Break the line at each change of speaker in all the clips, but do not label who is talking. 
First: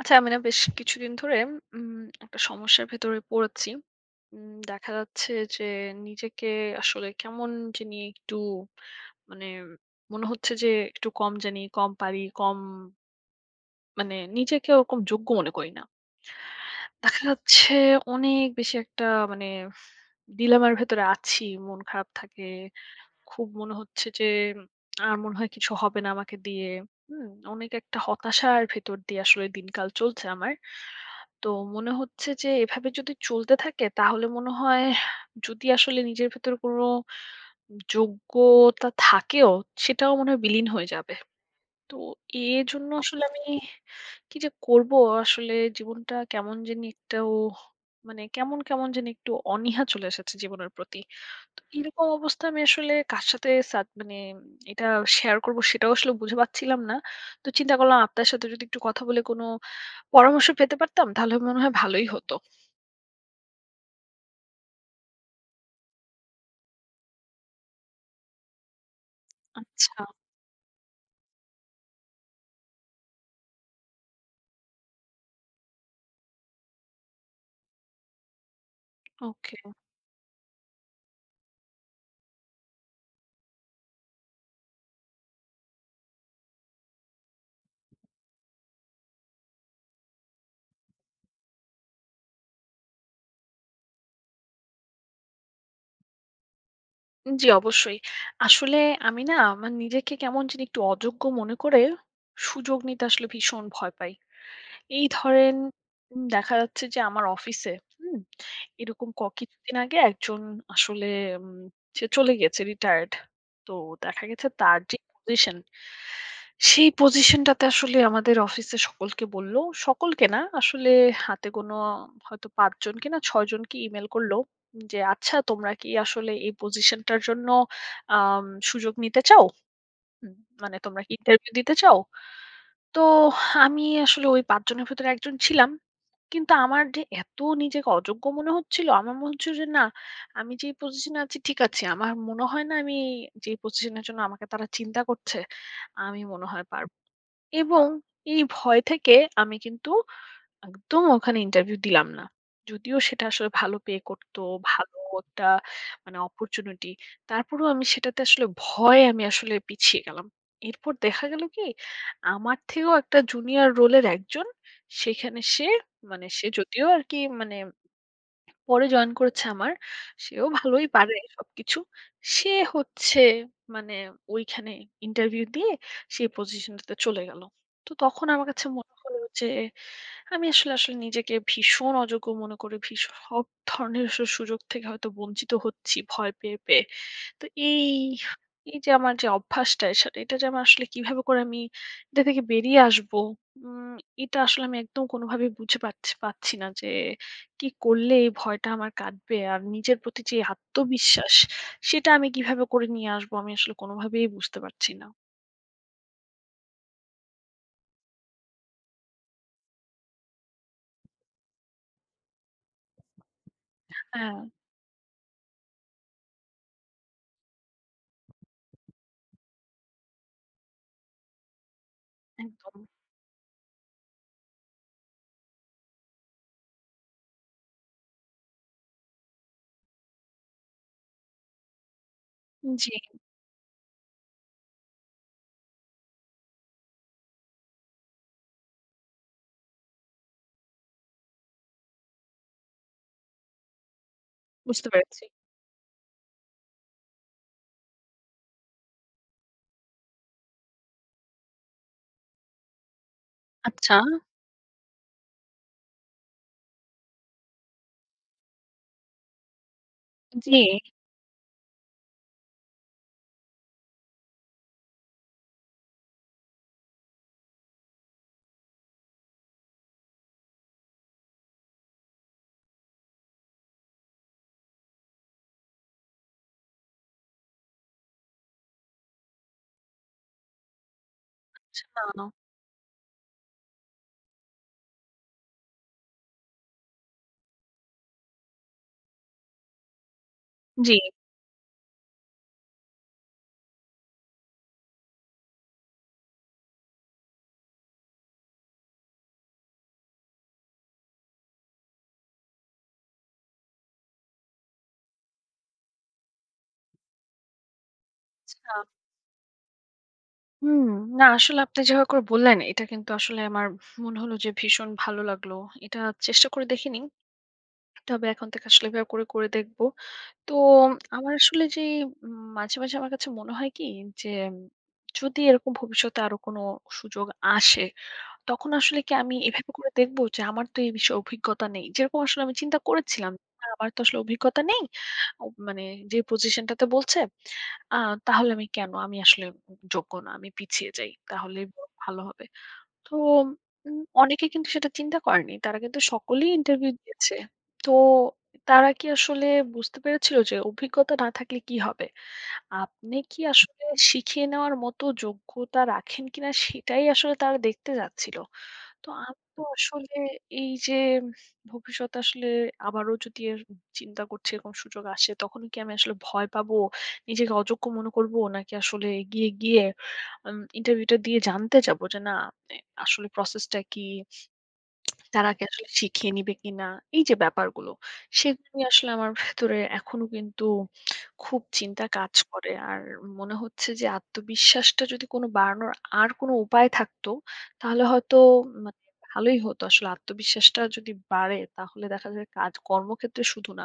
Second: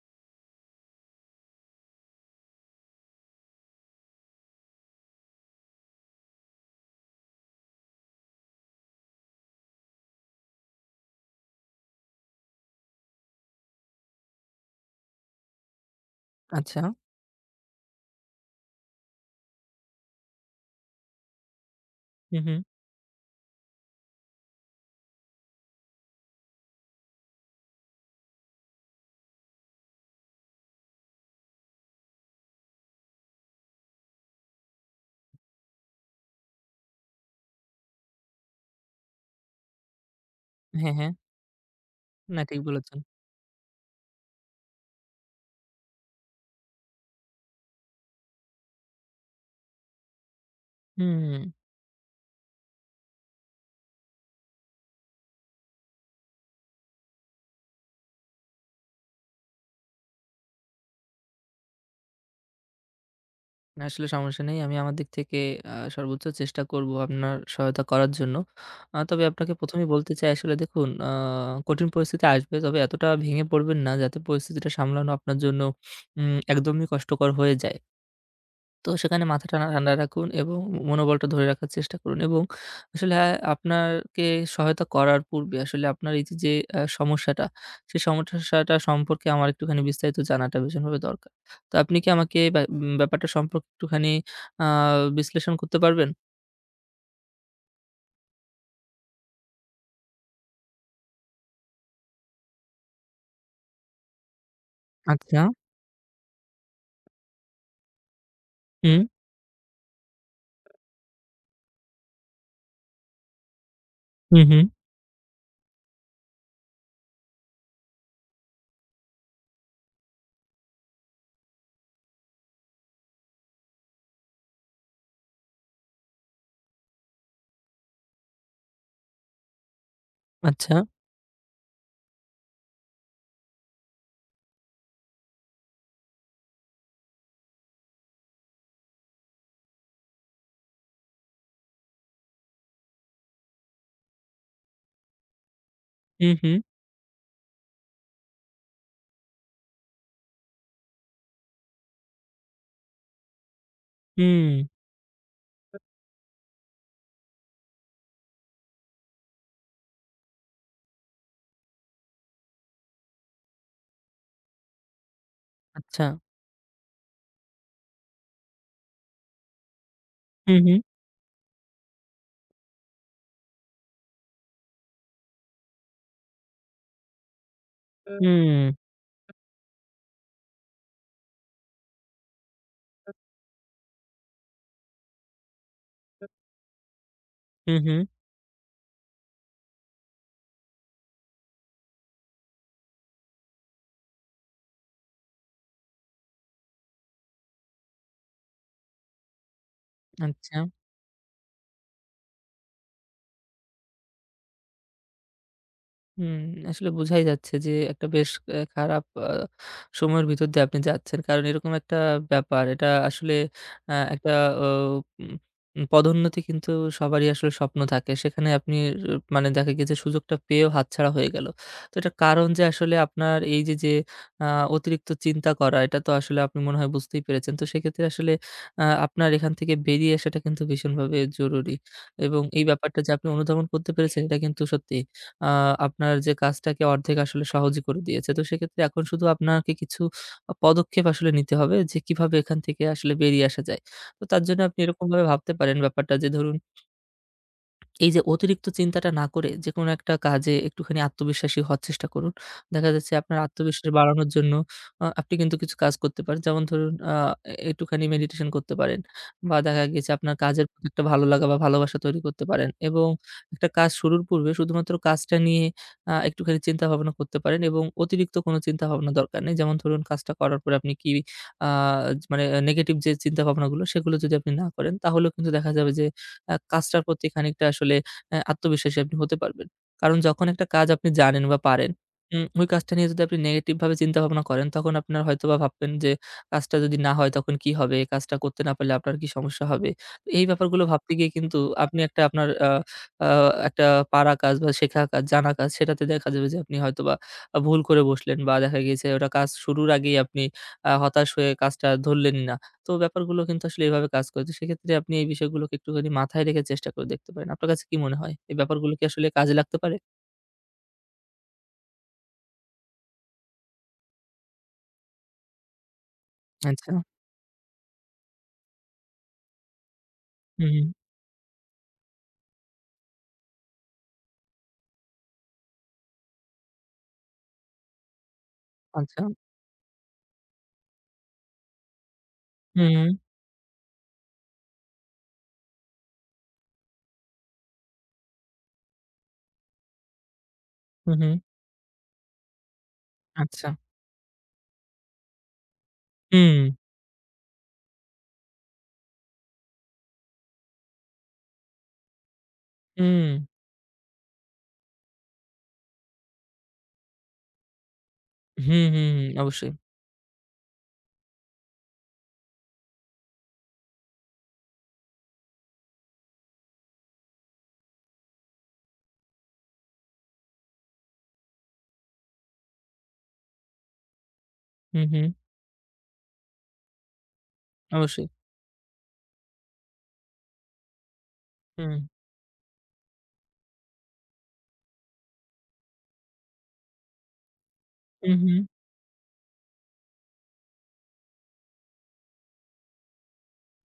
আচ্ছা, আমি না বেশ কিছুদিন ধরে উম একটা সমস্যার ভেতরে পড়েছি। দেখা যাচ্ছে যে নিজেকে আসলে কেমন জানি একটু মানে মনে হচ্ছে যে একটু কম জানি, কম পারি, কম মানে নিজেকে ওরকম যোগ্য মনে করি না।
আচ্ছা।
দেখা যাচ্ছে অনেক বেশি একটা মানে ডিলেমার ভেতরে আছি। মন খারাপ
হুম,
থাকে।
হুম।
খুব মনে হচ্ছে যে আর মনে হয় কিছু হবে না আমাকে দিয়ে। হুম? অনেক একটা হতাশার ভেতর দিয়ে আসলে দিনকাল চলছে আমার। তো মনে হচ্ছে যে এভাবে যদি চলতে থাকে তাহলে মনে হয় যদি আসলে নিজের ভেতর কোনো যোগ্যতা থাকেও সেটাও মনে হয় বিলীন হয়ে
হ্যাঁ, হ্যাঁ।
যাবে। তো
না ঠিক
এজন্য
বলেছেন।
আসলে আমি কি যে করব আসলে জীবনটা কেমন জানি একটাও মানে কেমন, কেমন জানি একটু অনীহা চলে এসেছে জীবনের প্রতি।
হুম,
তো এরকম অবস্থা আমি আসলে কার সাথে সাত মানে এটা শেয়ার করব সেটাও আসলে বুঝে পাচ্ছিলাম না। তো চিন্তা করলাম আপনার সাথে যদি একটু কথা বলে কোনো পরামর্শ পেতে পারতাম তাহলে মনে হয় ভালোই হতো।
না আসলে সমস্যা নেই। আমি আমার দিক থেকে সর্বোচ্চ চেষ্টা করব আপনার সহায়তা করার জন্য। তবে আপনাকে ১ম এই
আচ্ছা,
বলতে চাই আসলে দেখুন কঠিন পরিস্থিতি আসবে। তবে এতটা ভেঙে পড়বেন না যাতে পরিস্থিতিটা সামলানো আপনার জন্য একদমই কষ্টকর হয়ে যায়। তো সেখানে মাথা
ওকে।
টানা ঠান্ডা রাখুন এবং মনোবলটা ধরে রাখার চেষ্টা করুন এবং আসলে হ্যাঁ, আপনাকে সহায়তা করার পূর্বে আসলে আপনার এই যে যে, সমস্যাটা, সেই সমস্যাটা সম্পর্কে আমার একটুখানি বিস্তারিত জানাটা ভীষণভাবে দরকার। তো আপনি কি আমাকে ব্যাপারটা সম্পর্কে একটুখানি আ বিশ্লেষণ করতে পারবেন?
জি, অবশ্যই। আসলে আমি না আমার নিজেকে কেমন জানি একটু অযোগ্য মনে করে সুযোগ নিতে আসলে ভীষণ ভয় পাই। এই
আচ্ছা।
ধরেন দেখা যাচ্ছে যে আমার অফিসে, হুম?
হুম,
এরকম কিছুদিন আগে একজন আসলে উম সে চলে গেছে রিটায়ার্ড। তো দেখা
হুম,
গেছে
হুম।
তার যে পজিশন, সেই পজিশনটাতে আসলে আমাদের অফিসে সকলকে বলল, সকলকে না আসলে হাতে গোনা হয়তো ৫ জনকে না ৬ জনকে ইমেইল করল যে, "আচ্ছা তোমরা কি আসলে এই পজিশনটার জন্য আম সুযোগ নিতে চাও? উম
আচ্ছা।
মানে তোমরা কি ইন্টারভিউ দিতে চাও?" তো আমি আসলে ওই ৫ জনের ভেতরে একজন ছিলাম। কিন্তু আমার যে এত নিজেকে অযোগ্য মনে হচ্ছিল, আমার মনে হচ্ছিল যে না, আমি যে পজিশন এ আছি ঠিক আছে। আমার মনে হয় না আমি যে পজিশন এর জন্য আমাকে তারা চিন্তা করছে, আমি
হুম,
মনে
হুম,
হয় পারব। এবং এই ভয় থেকে আমি কিন্তু একদম ওখানে ইন্টারভিউ দিলাম না। যদিও সেটা আসলে ভালো পে করতো,
হুম।
ভালো একটা মানে অপরচুনিটি। তারপরেও আমি সেটাতে আসলে ভয়ে আমি আসলে পিছিয়ে গেলাম। এরপর দেখা গেল কি আমার থেকেও একটা জুনিয়র রোলের একজন সেখানে সে
আচ্ছা।
মানে সে যদিও আরকি মানে পরে জয়েন করেছে আমার। সেও
হুম, হুম,
ভালোই পারে সবকিছু। সে হচ্ছে মানে ওইখানে ইন্টারভিউ দিয়ে সেই পজিশনটাতে চলে গেল। তো তখন আমার
হুম,
কাছে মনে হলো যে আমি আসলে নিজেকে ভীষণ অযোগ্য মনে করে ভীষণ সব ধরনের সুযোগ থেকে হয়তো বঞ্চিত হচ্ছি ভয় পেয়ে, পেয়ে। তো
হুম, হুম।
এই যে আমার যে অভ্যাসটা সেটা এটা যে আমার আসলে কিভাবে করে আমি এটা থেকে বেরিয়ে আসবো? উম এটা আসলে আমি একদম কোনোভাবেই বুঝে পাচ্ছি পাচ্ছি না যে কি করলে এই ভয়টা আমার কাটবে? আর নিজের প্রতি যে
আচ্ছা।
আত্মবিশ্বাস সেটা আমি কিভাবে করে নিয়ে আসবো? আমি আসলে কোনোভাবেই বুঝতে পারছি না।
হুম, আসলে বোঝাই যাচ্ছে যে একটা বেশ খারাপ সময়ের ভিতর দিয়ে আপনি যাচ্ছেন। কারণ এরকম একটা ব্যাপার এটা আসলে আ একটা
হ্যাঁ,
ও উম উম পদোন্নতি কিন্তু সবারই আসলে স্বপ্ন থাকে। সেখানে আপনি মানে দেখা গিয়েছে সুযোগটা পেয়েও হাতছাড়া হয়ে গেল। তো এটার কারণ যে
একদম।
আসলে আপনার এই যে, আ অতিরিক্ত চিন্তা করা এটা তো আসলে আপনি মনে হয় বুঝতেই পেরেছেন। তো সেক্ষেত্রে আসলে আপনার এখান থেকে বেরিয়ে আসাটা কিন্তু ভীষণভাবে জরুরি এবং এই
জি,
ব্যাপারটা যে আপনি অনুধাবন করতে পেরেছেন এটা কিন্তু সত্যি আ আপনার যে কাজটাকে অর্ধেক আসলে সহজই করে দিয়েছে। তো সেক্ষেত্রে এখন শুধু আপনাকে কিছু পদক্ষেপ আসলে নিতে হবে যে কিভাবে এখান থেকে আসলে বেরিয়ে আসা যায়। তো তার জন্য আপনি
বুঝতে
এরকমভাবে
পেরেছি।
ভাবতে পারেন ব্যাপারটা যে ধরুন এই যে অতিরিক্ত চিন্তাটা না করে যেকোনো একটা কাজে একটুখানি আত্মবিশ্বাসী হওয়ার চেষ্টা করুন। দেখা যাচ্ছে আপনার আত্মবিশ্বাস
আচ্ছা,
বাড়ানোর জন্য আপনি কিন্তু কিছু কাজ করতে পারেন। যেমন ধরুন একটুখানি মেডিটেশন করতে পারেন বা দেখা গিয়েছে আপনার
জি,
কাজের প্রতি একটা ভালো লাগা বা ভালোবাসা তৈরি করতে পারেন এবং একটা কাজ শুরুর পূর্বে শুধুমাত্র কাজটা নিয়ে একটুখানি চিন্তা ভাবনা করতে পারেন এবং অতিরিক্ত কোনো চিন্তা ভাবনা দরকার নেই। যেমন ধরুন কাজটা করার পরে আপনি কি আ মানে নেগেটিভ যে চিন্তা ভাবনাগুলো সেগুলো যদি আপনি না করেন তাহলেও কিন্তু দেখা যাবে যে কাজটার প্রতি খানিকটা আসলে আত্মবিশ্বাসী আপনি হতে পারবেন। কারণ যখন একটা কাজ আপনি জানেন বা পারেন,
না,
ওই কাজটা নিয়ে যদি আপনি নেগেটিভ ভাবে চিন্তা ভাবনা করেন, তখন আপনার হয়তোবা ভাববেন যে কাজটা যদি না হয় তখন কি হবে? কাজটা করতে না পারলে আপনার কি সমস্যা হবে? তো এই ব্যাপারগুলো
জি,
ভাবতে গিয়ে কিন্তু আপনি একটা আপনার আ আ একটা পারা কাজ বা শেখা কাজ, জানা কাজ সেটাতে দেখা যাবে যে আপনি হয়তোবা ভুল করে বসলেন বা দেখা গিয়েছে ওটা কাজ শুরুর আগেই আপনি হতাশ হয়ে কাজটা ধরলেনই না। তো ব্যাপারগুলো কিন্তু আসলে এভাবে কাজ করে। তো সেক্ষেত্রে আপনি এই বিষয়গুলোকে একটুখানি মাথায় রেখে চেষ্টা করে দেখতে পারেন। আপনার কাছে কি মনে হয়? এই
আচ্ছা।
ব্যাপারগুলো কি আসলে কাজে লাগতে পারে?
হুম, না আসলে আপনি যেভাবে করে বললেন এটা কিন্তু আসলে আমার মনে হলো যে ভীষণ ভালো লাগলো। এটা চেষ্টা করে
আচ্ছা।
দেখিনি। তবে এখন থেকে আসলে এভাবে করে, করে দেখব। তো
হু, হু।
আমার আসলে যে মাঝে, মাঝে আমার কাছে মনে হয় কি যে উম, যদি এরকম ভবিষ্যতে আরো কোনো সুযোগ আসে তখন আসলে কি
আচ্ছা।
আমি এভাবে করে দেখব যে আমার তো এই বিষয়ে অভিজ্ঞতা নেই। যেরকম আসলে আমি চিন্তা
হু, হু।
করেছিলাম, না আমার তো আসলে অভিজ্ঞতা নেই। ও মানে যে পজিশনটাতে বলছে, আ তাহলে আমি কেন? আমি আসলে যোগ্য না। আমি পিছিয়ে যাই।
হু, হু।
তাহলে বরং ভালো হবে। তো
আচ্ছা।
অনেকে কিন্তু সেটা চিন্তা করেনি। তারা কিন্তু
হুম,
সকলেই
হুম।
ইন্টারভিউ দিয়েছে। তো তারা কি আসলে বুঝতে পেরেছিল যে অভিজ্ঞতা না থাকলে কি হবে? আপনি
হুম,
কি আসলে শিখিয়ে নেওয়ার মতো যোগ্যতা রাখেন কিনা সেটাই আসলে তারা দেখতে যাচ্ছিল।
হুম,
তো
হুম।
আমি তো
অবশ্যই।
আসলে এই যে ভবিষ্যতে আসলে আবারও যদি এর চিন্তা করছি এরকম সুযোগ আসে তখন কি আমি আসলে ভয় পাবো, নিজেকে অযোগ্য মনে করব নাকি আসলে এগিয়ে গিয়ে ইন্টারভিউটা দিয়ে জানতে যাবো যে না এ আসলে প্রসেসটা কি?
হু, হু।
তারা কি আসলে শিখিয়ে নিবে কিনা? এই যে ব্যাপারগুলো,
অবশ্যই।
সেগুলো নিয়ে আসলে আমার ভেতরে এখনো কিন্তু খুব
হুম।
চিন্তা কাজ করে। আর মনে হচ্ছে যে আত্মবিশ্বাসটা যদি কোনো বাড়ানোর আর কোনো উপায় থাকতো, তাহলে
হু,
হয়তো
হু।
মানে ভালোই হতো। আসলে আত্মবিশ্বাসটা যদি বাড়ে তাহলে দেখা যায় কাজ কর্মক্ষেত্রে শুধু না,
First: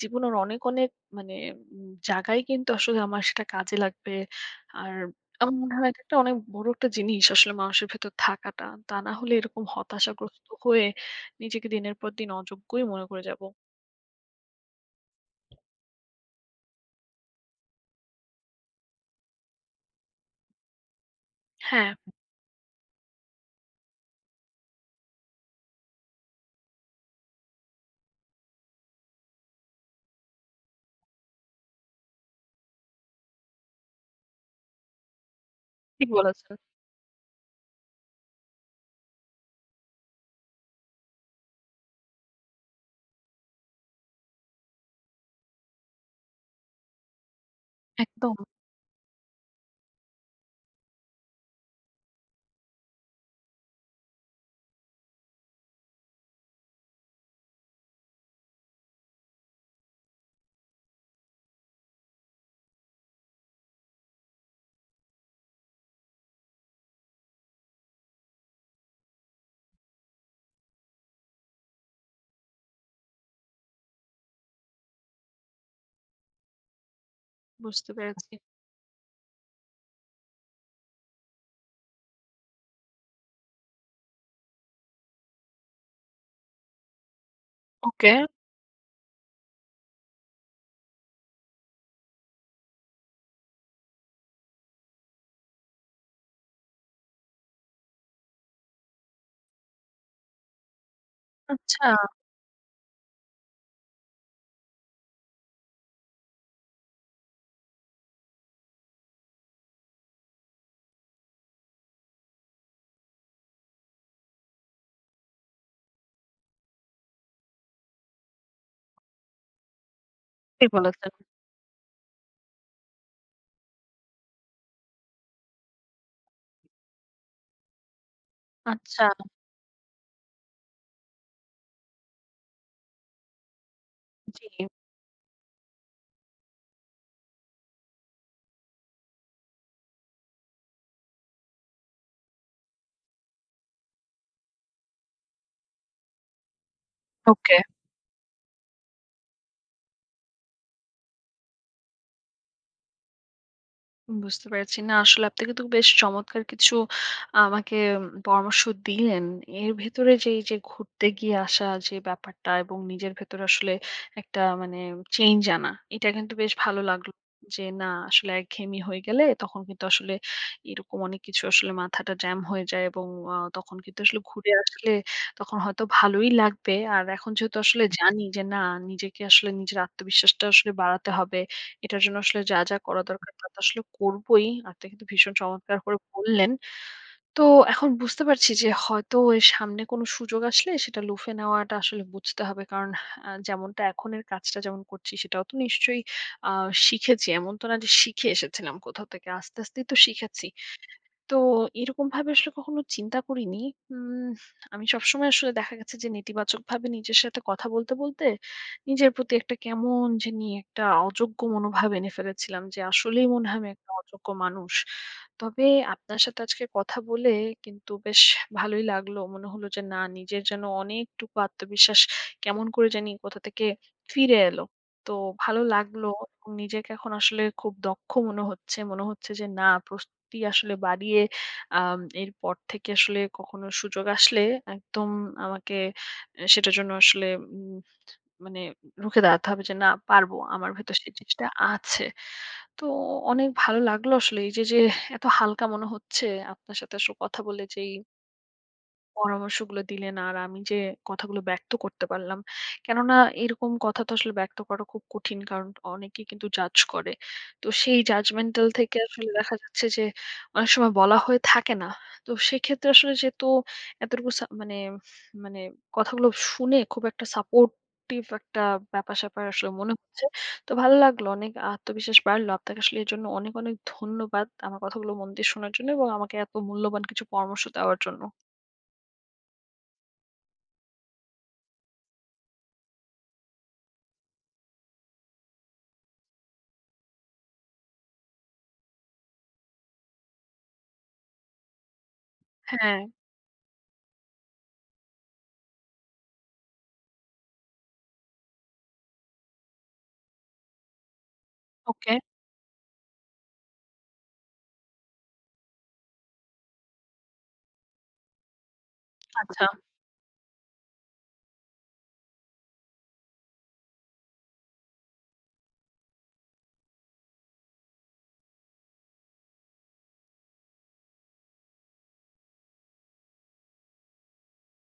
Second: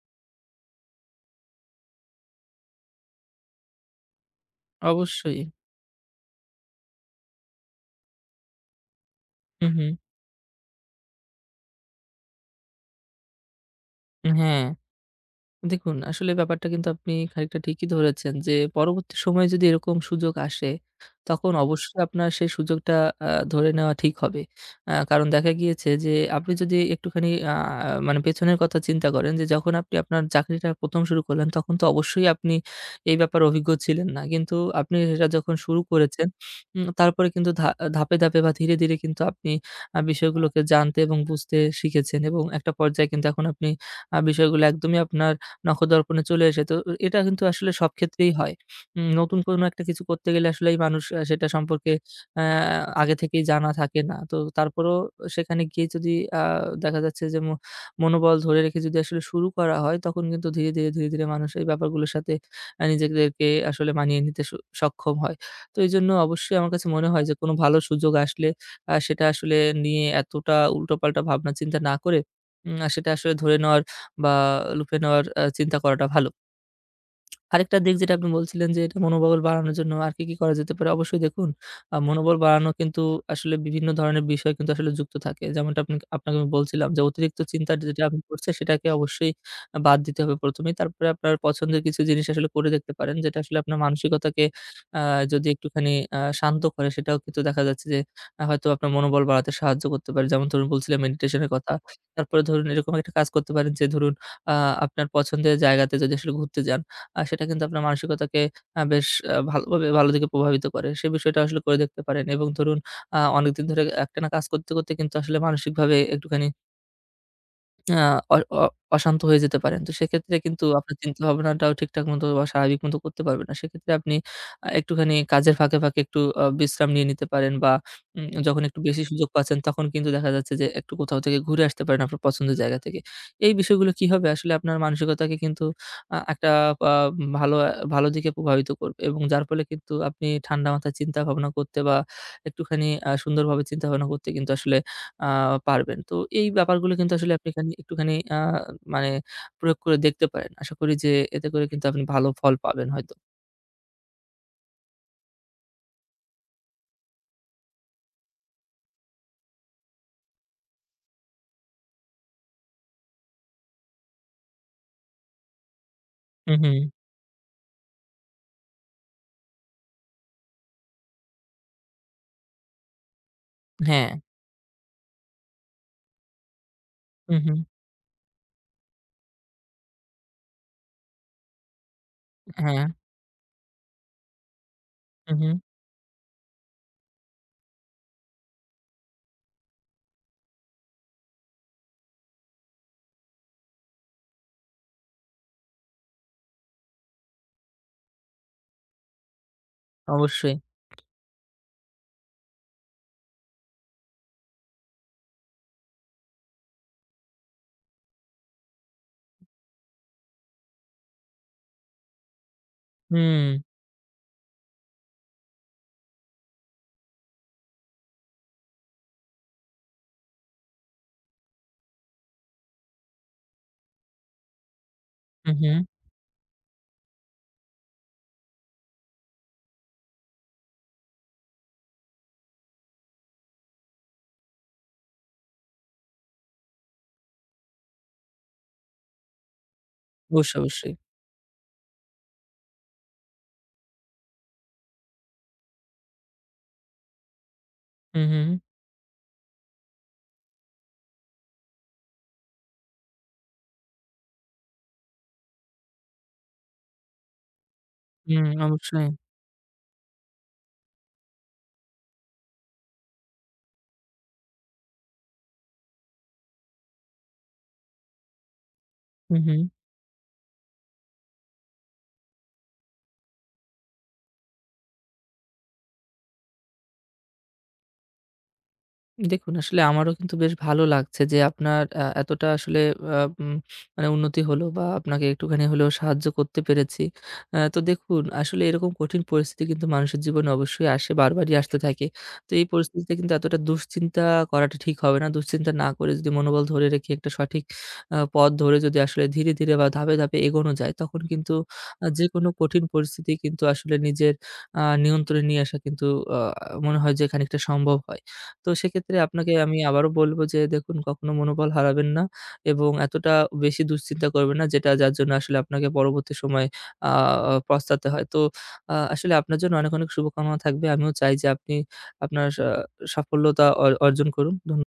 জীবনের অনেক, অনেক মানে জায়গায় কিন্তু আসলে আমার সেটা কাজে লাগবে। আর
অবশ্যই।
আমার মনে হয় এটা একটা অনেক বড় একটা জিনিস আসলে মানুষের ভেতর থাকাটা। তা না হলে এরকম
হু, হু।
হতাশাগ্রস্ত হয়ে নিজেকে দিনের পর দিন অযোগ্যই মনে করে যাব।
হ্যাঁ। দেখুন, আসলে ব্যাপারটা কিন্তু আপনি খানিকটা ঠিকই ধরেছেন যে, পরবর্তী সময়ে যদি এরকম সুযোগ আসে, তখন
হ্যাঁ,
অবশ্যই আপনার সেই সুযোগটা ধরে নেওয়া ঠিক হবে। কারণ দেখা গিয়েছে যে, আপনি যদি একটুখানি মানে পেছনের কথা চিন্তা করেন যে, যখন আপনি আপনার চাকরিটা ১ম শুরু করলেন, তখন তো অবশ্যই আপনি এই ব্যাপারে অভিজ্ঞ ছিলেন না। কিন্তু আপনি সেটা যখন শুরু
ঠিক
করেছেন,
বলেছেন।
তারপরে কিন্তু ধাপে, ধাপে বা ধীরে, ধীরে কিন্তু আপনি বিষয়গুলোকে জানতে এবং বুঝতে শিখেছেন এবং একটা পর্যায়ে কিন্তু এখন আপনি বিষয়গুলো একদমই আপনার নখদর্পণে চলে এসে তো এটা কিন্তু আসলে সব ক্ষেত্রেই
একদম
হয়। নতুন কোনো একটা কিছু করতে গেলে আসলেই মানুষ সেটা সম্পর্কে আ আগে থেকেই জানা থাকে না। তো তারপরেও সেখানে গিয়ে যদি আ দেখা যাচ্ছে যে, মনোবল ধরে রেখে যদি আসলে শুরু করা হয়, তখন কিন্তু ধীরে, ধীরে, ধীরে, ধীরে মানুষ এই ব্যাপারগুলোর সাথে নিজেদেরকে আসলে মানিয়ে নিতে সক্ষম হয়। তো এজন্য অবশ্যই আমার কাছে মনে হয় যে, কোনো ভালো সুযোগ আসলে সেটা আসলে নিয়ে এতটা উল্টোপাল্টা ভাবনা চিন্তা না করে উম আ সেটা আসলে ধরে নেওয়ার বা লুফে নেওয়ার চিন্তা করাটা ভালো। আরেকটা
বুঝতে
দিক যেটা আপনি
পেরেছি।
বলছিলেন যে এটা মনোবল বাড়ানোর জন্য আর কি, কি করা যেতে পারে? অবশ্যই দেখুন মনোবল বাড়ানো কিন্তু আসলে বিভিন্ন ধরনের বিষয় কিন্তু আসলে যুক্ত থাকে। যেমনটা আপনি আপনাকে আমি বলছিলাম যে অতিরিক্ত চিন্তা যেটা
ওকে,
আপনি করছে সেটাকে অবশ্যই বাদ দিতে হবে ১ম এই। তারপরে আপনার পছন্দের কিছু জিনিস আসলে করে দেখতে পারেন। যেটা আসলে আপনার মানসিকতাকে আ যদি একটুখানি শান্ত করে সেটাও কিন্তু দেখা যাচ্ছে যে হয়তো আপনার মনোবল বাড়াতে সাহায্য করতে পারে। যেমন ধরুন বলছিলাম মেডিটেশন এর কথা।
আচ্ছা
তারপরে ধরুন এরকম একটা কাজ করতে পারেন যে ধরুন আ আপনার পছন্দের জায়গাতে যদি আসলে ঘুরতে যান সেটা কিন্তু আপনার মানসিকতাকে বেশ ভালোভাবে ভালো দিকে প্রভাবিত করে। সে বিষয়টা আসলে করে দেখতে পারেন এবং ধরুন অনেকদিন ধরে একটানা কাজ করতে, করতে কিন্তু আসলে মানসিকভাবে একটুখানি আ অ অ অশান্ত হয়ে যেতে পারেন। তো সেক্ষেত্রে কিন্তু
ঠিক
আপনার
বলেছেন।
চিন্তাভাবনাটাও ঠিকঠাক মতো বা স্বাভাবিক মতো করতে পারবেন না। সেক্ষেত্রে আপনি একটুখানি কাজের ফাঁকে, ফাঁকে একটু বিশ্রাম নিয়ে নিতে পারেন বা যখন একটু বেশি
আচ্ছা,
সুযোগ পাচ্ছেন তখন কিন্তু দেখা যাচ্ছে যে একটু কোথাও থেকে ঘুরে আসতে পারেন আপনার পছন্দের জায়গা থেকে। এই বিষয়গুলো কি হবে আসলে
জি,
আপনার মানসিকতাকে কিন্তু একটা আ ভালো ভালো দিকে প্রভাবিত করবে এবং যার ফলে কিন্তু আপনি ঠান্ডা মাথায় চিন্তা ভাবনা করতে বা একটুখানি সুন্দরভাবে চিন্তা ভাবনা করতে কিন্তু আসলে আ পারবেন। তো এই ব্যাপারগুলো কিন্তু আসলে আপনি
ওকে।
এখানে একটুখানি আ মানে প্রয়োগ করে দেখতে পারেন। আশা করি যে এতে করে কিন্তু আপনি ভালো ফল পাবেন হয়তো।
বুঝতে পেরেছি। না আসলে আপনি কিন্তু বেশ চমৎকার কিছু আমাকে পরামর্শ দিলেন। এর ভেতরে যে এই যে ঘুরতে গিয়ে আসা যে ব্যাপারটা এবং নিজের ভেতরে আসলে একটা মানে চেঞ্জ আনা, এটা কিন্তু বেশ
হুম, হুম।
ভালো লাগলো। যে না আসলে একঘেয়েমি হয়ে গেলে তখন কিন্তু আসলে এরকম অনেক কিছু আসলে মাথাটা জ্যাম হয়ে যায় এবং তখন কিন্তু
হ্যাঁ।
আসলে ঘুরে আসলে তখন হয়তো ভালোই লাগবে। আর এখন
হুম,
যেহেতু
হুম।
আসলে জানি যে না নিজেকে আসলে নিজের আত্মবিশ্বাসটা আসলে বাড়াতে হবে। এটার জন্য আসলে যা, যা
হ্যাঁ,
করা দরকার তা তো আসলে করবোই। আপনি কিন্তু
হুম,
ভীষণ
হুম।
চমৎকার করে বললেন। তো এখন বুঝতে পারছি যে হয়তো এর সামনে কোনো সুযোগ আসলে সেটা লুফে নেওয়াটা আসলে বুঝতে হবে। কারণ যেমনটা এখনের কাজটা যেমন করছি সেটাও তো নিশ্চয়ই আ শিখেছি। এমন তো না যে শিখে এসেছিলাম কোথাও থেকে। আস্তে, আস্তেই তো শিখেছি।
অবশ্যই।
তো এরকমভাবে আসলে কখনো চিন্তা করিনি। উম আমি সবসময় আসলে দেখা গেছে যে নেতিবাচকভাবে নিজের সাথে কথা বলতে, বলতে নিজের প্রতি একটা কেমন জানি একটা অযোগ্য মনোভাব এনে ফেলেছিলাম যে আসলেই মনে
হুম।
হয় আমি একটা অযোগ্য মানুষ। তবে আপনার সাথে আজকে কথা বলে কিন্তু বেশ ভালোই লাগলো। মনে হলো যে না নিজের যেন অনেকটুকু আত্মবিশ্বাস কেমন করে জানি কোথা থেকে ফিরে এলো। তো
হুম,
ভালো
হুম।
লাগলো এবং নিজেকে এখন আসলে খুব দক্ষ মনে হচ্ছে। মনে হচ্ছে যে না সত্যি আসলে বাড়িয়ে এরপর থেকে আসলে কখনো সুযোগ আসলে একদম আমাকে সেটার জন্য আসলে উম মানে রুখে দাঁড়াতে হবে যে না পারবো।
অবশ্যই,
আমার
অবশ্যই।
ভেতর সেই জিনিসটা আছে। তো অনেক ভালো লাগলো আসলে এই যে এত হালকা মনে হচ্ছে আপনার সাথে আসলে কথা বলে যেই
হুম, হুম।
পরামর্শগুলো দিলেন আর আমি যে কথাগুলো ব্যক্ত করতে পারলাম। কেননা এরকম কথা তো আসলে ব্যক্ত করা খুব কঠিন। কারণ অনেকেই কিন্তু জাজ করে। তো সেই
হুম,
জাজমেন্টাল থেকে
অবশ্যই।
আসলে দেখা যাচ্ছে যে অনেক সময় বলা হয়ে থাকে না। তো সেক্ষেত্রে আসলে যেহেতু এতটুকু মানে, মানে কথাগুলো শুনে খুব একটা সাপোর্টিভ একটা
হুম,
ব্যাপার-স্যাপার
হুম।
আসলে মনে হচ্ছে। তো ভালো লাগলো। অনেক আত্মবিশ্বাস বাড়লো। আপনাকে আসলে এজন্য অনেক, অনেক ধন্যবাদ। আমার কথাগুলো মন দিয়ে শোনার জন্য এবং আমাকে এত মূল্যবান কিছু পরামর্শ দেওয়ার জন্য।
দেখুন, আসলে আমারও কিন্তু বেশ ভালো লাগছে যে আপনার এতটা আসলে আ উম মানে উন্নতি হলো বা আপনাকে একটুখানি হলেও সাহায্য করতে পেরেছি। তো দেখুন, আসলে এরকম কঠিন পরিস্থিতি কিন্তু মানুষের জীবনে অবশ্যই আসে, বারবারই আসতে থাকে। তো এই
হ্যাঁ।
পরিস্থিতিতে কিন্তু এতটা দুশ্চিন্তা করাটা ঠিক হবে না। দুশ্চিন্তা না করে যদি মনোবল ধরে রেখে একটা সঠিক পথ ধরে যদি আসলে ধীরে, ধীরে বা ধাপে, ধাপে এগোনো যায়, তখন কিন্তু
ওকে,
যেকোনো কঠিন পরিস্থিতি কিন্তু আসলে নিজের নিয়ন্ত্রণে নিয়ে আসা কিন্তু আ মনে হয় যে খানিকটা সম্ভব হয়। তো সেক্ষেত্রে আপনাকে
আচ্ছা।
আমি আবারও বলব যে দেখুন কখনো মনোবল হারাবেন না এবং এতটা বেশি দুশ্চিন্তা করবেন না যেটা যার জন্য আসলে আপনাকে পরবর্তী সময়ে আ পস্তাতে হয়। তো আসলে আপনার জন্য অনেক, অনেক শুভকামনা থাকবে। আমিও চাই যে আপনি আপনার সাফল্যতা অর্জন করুন। ধন্য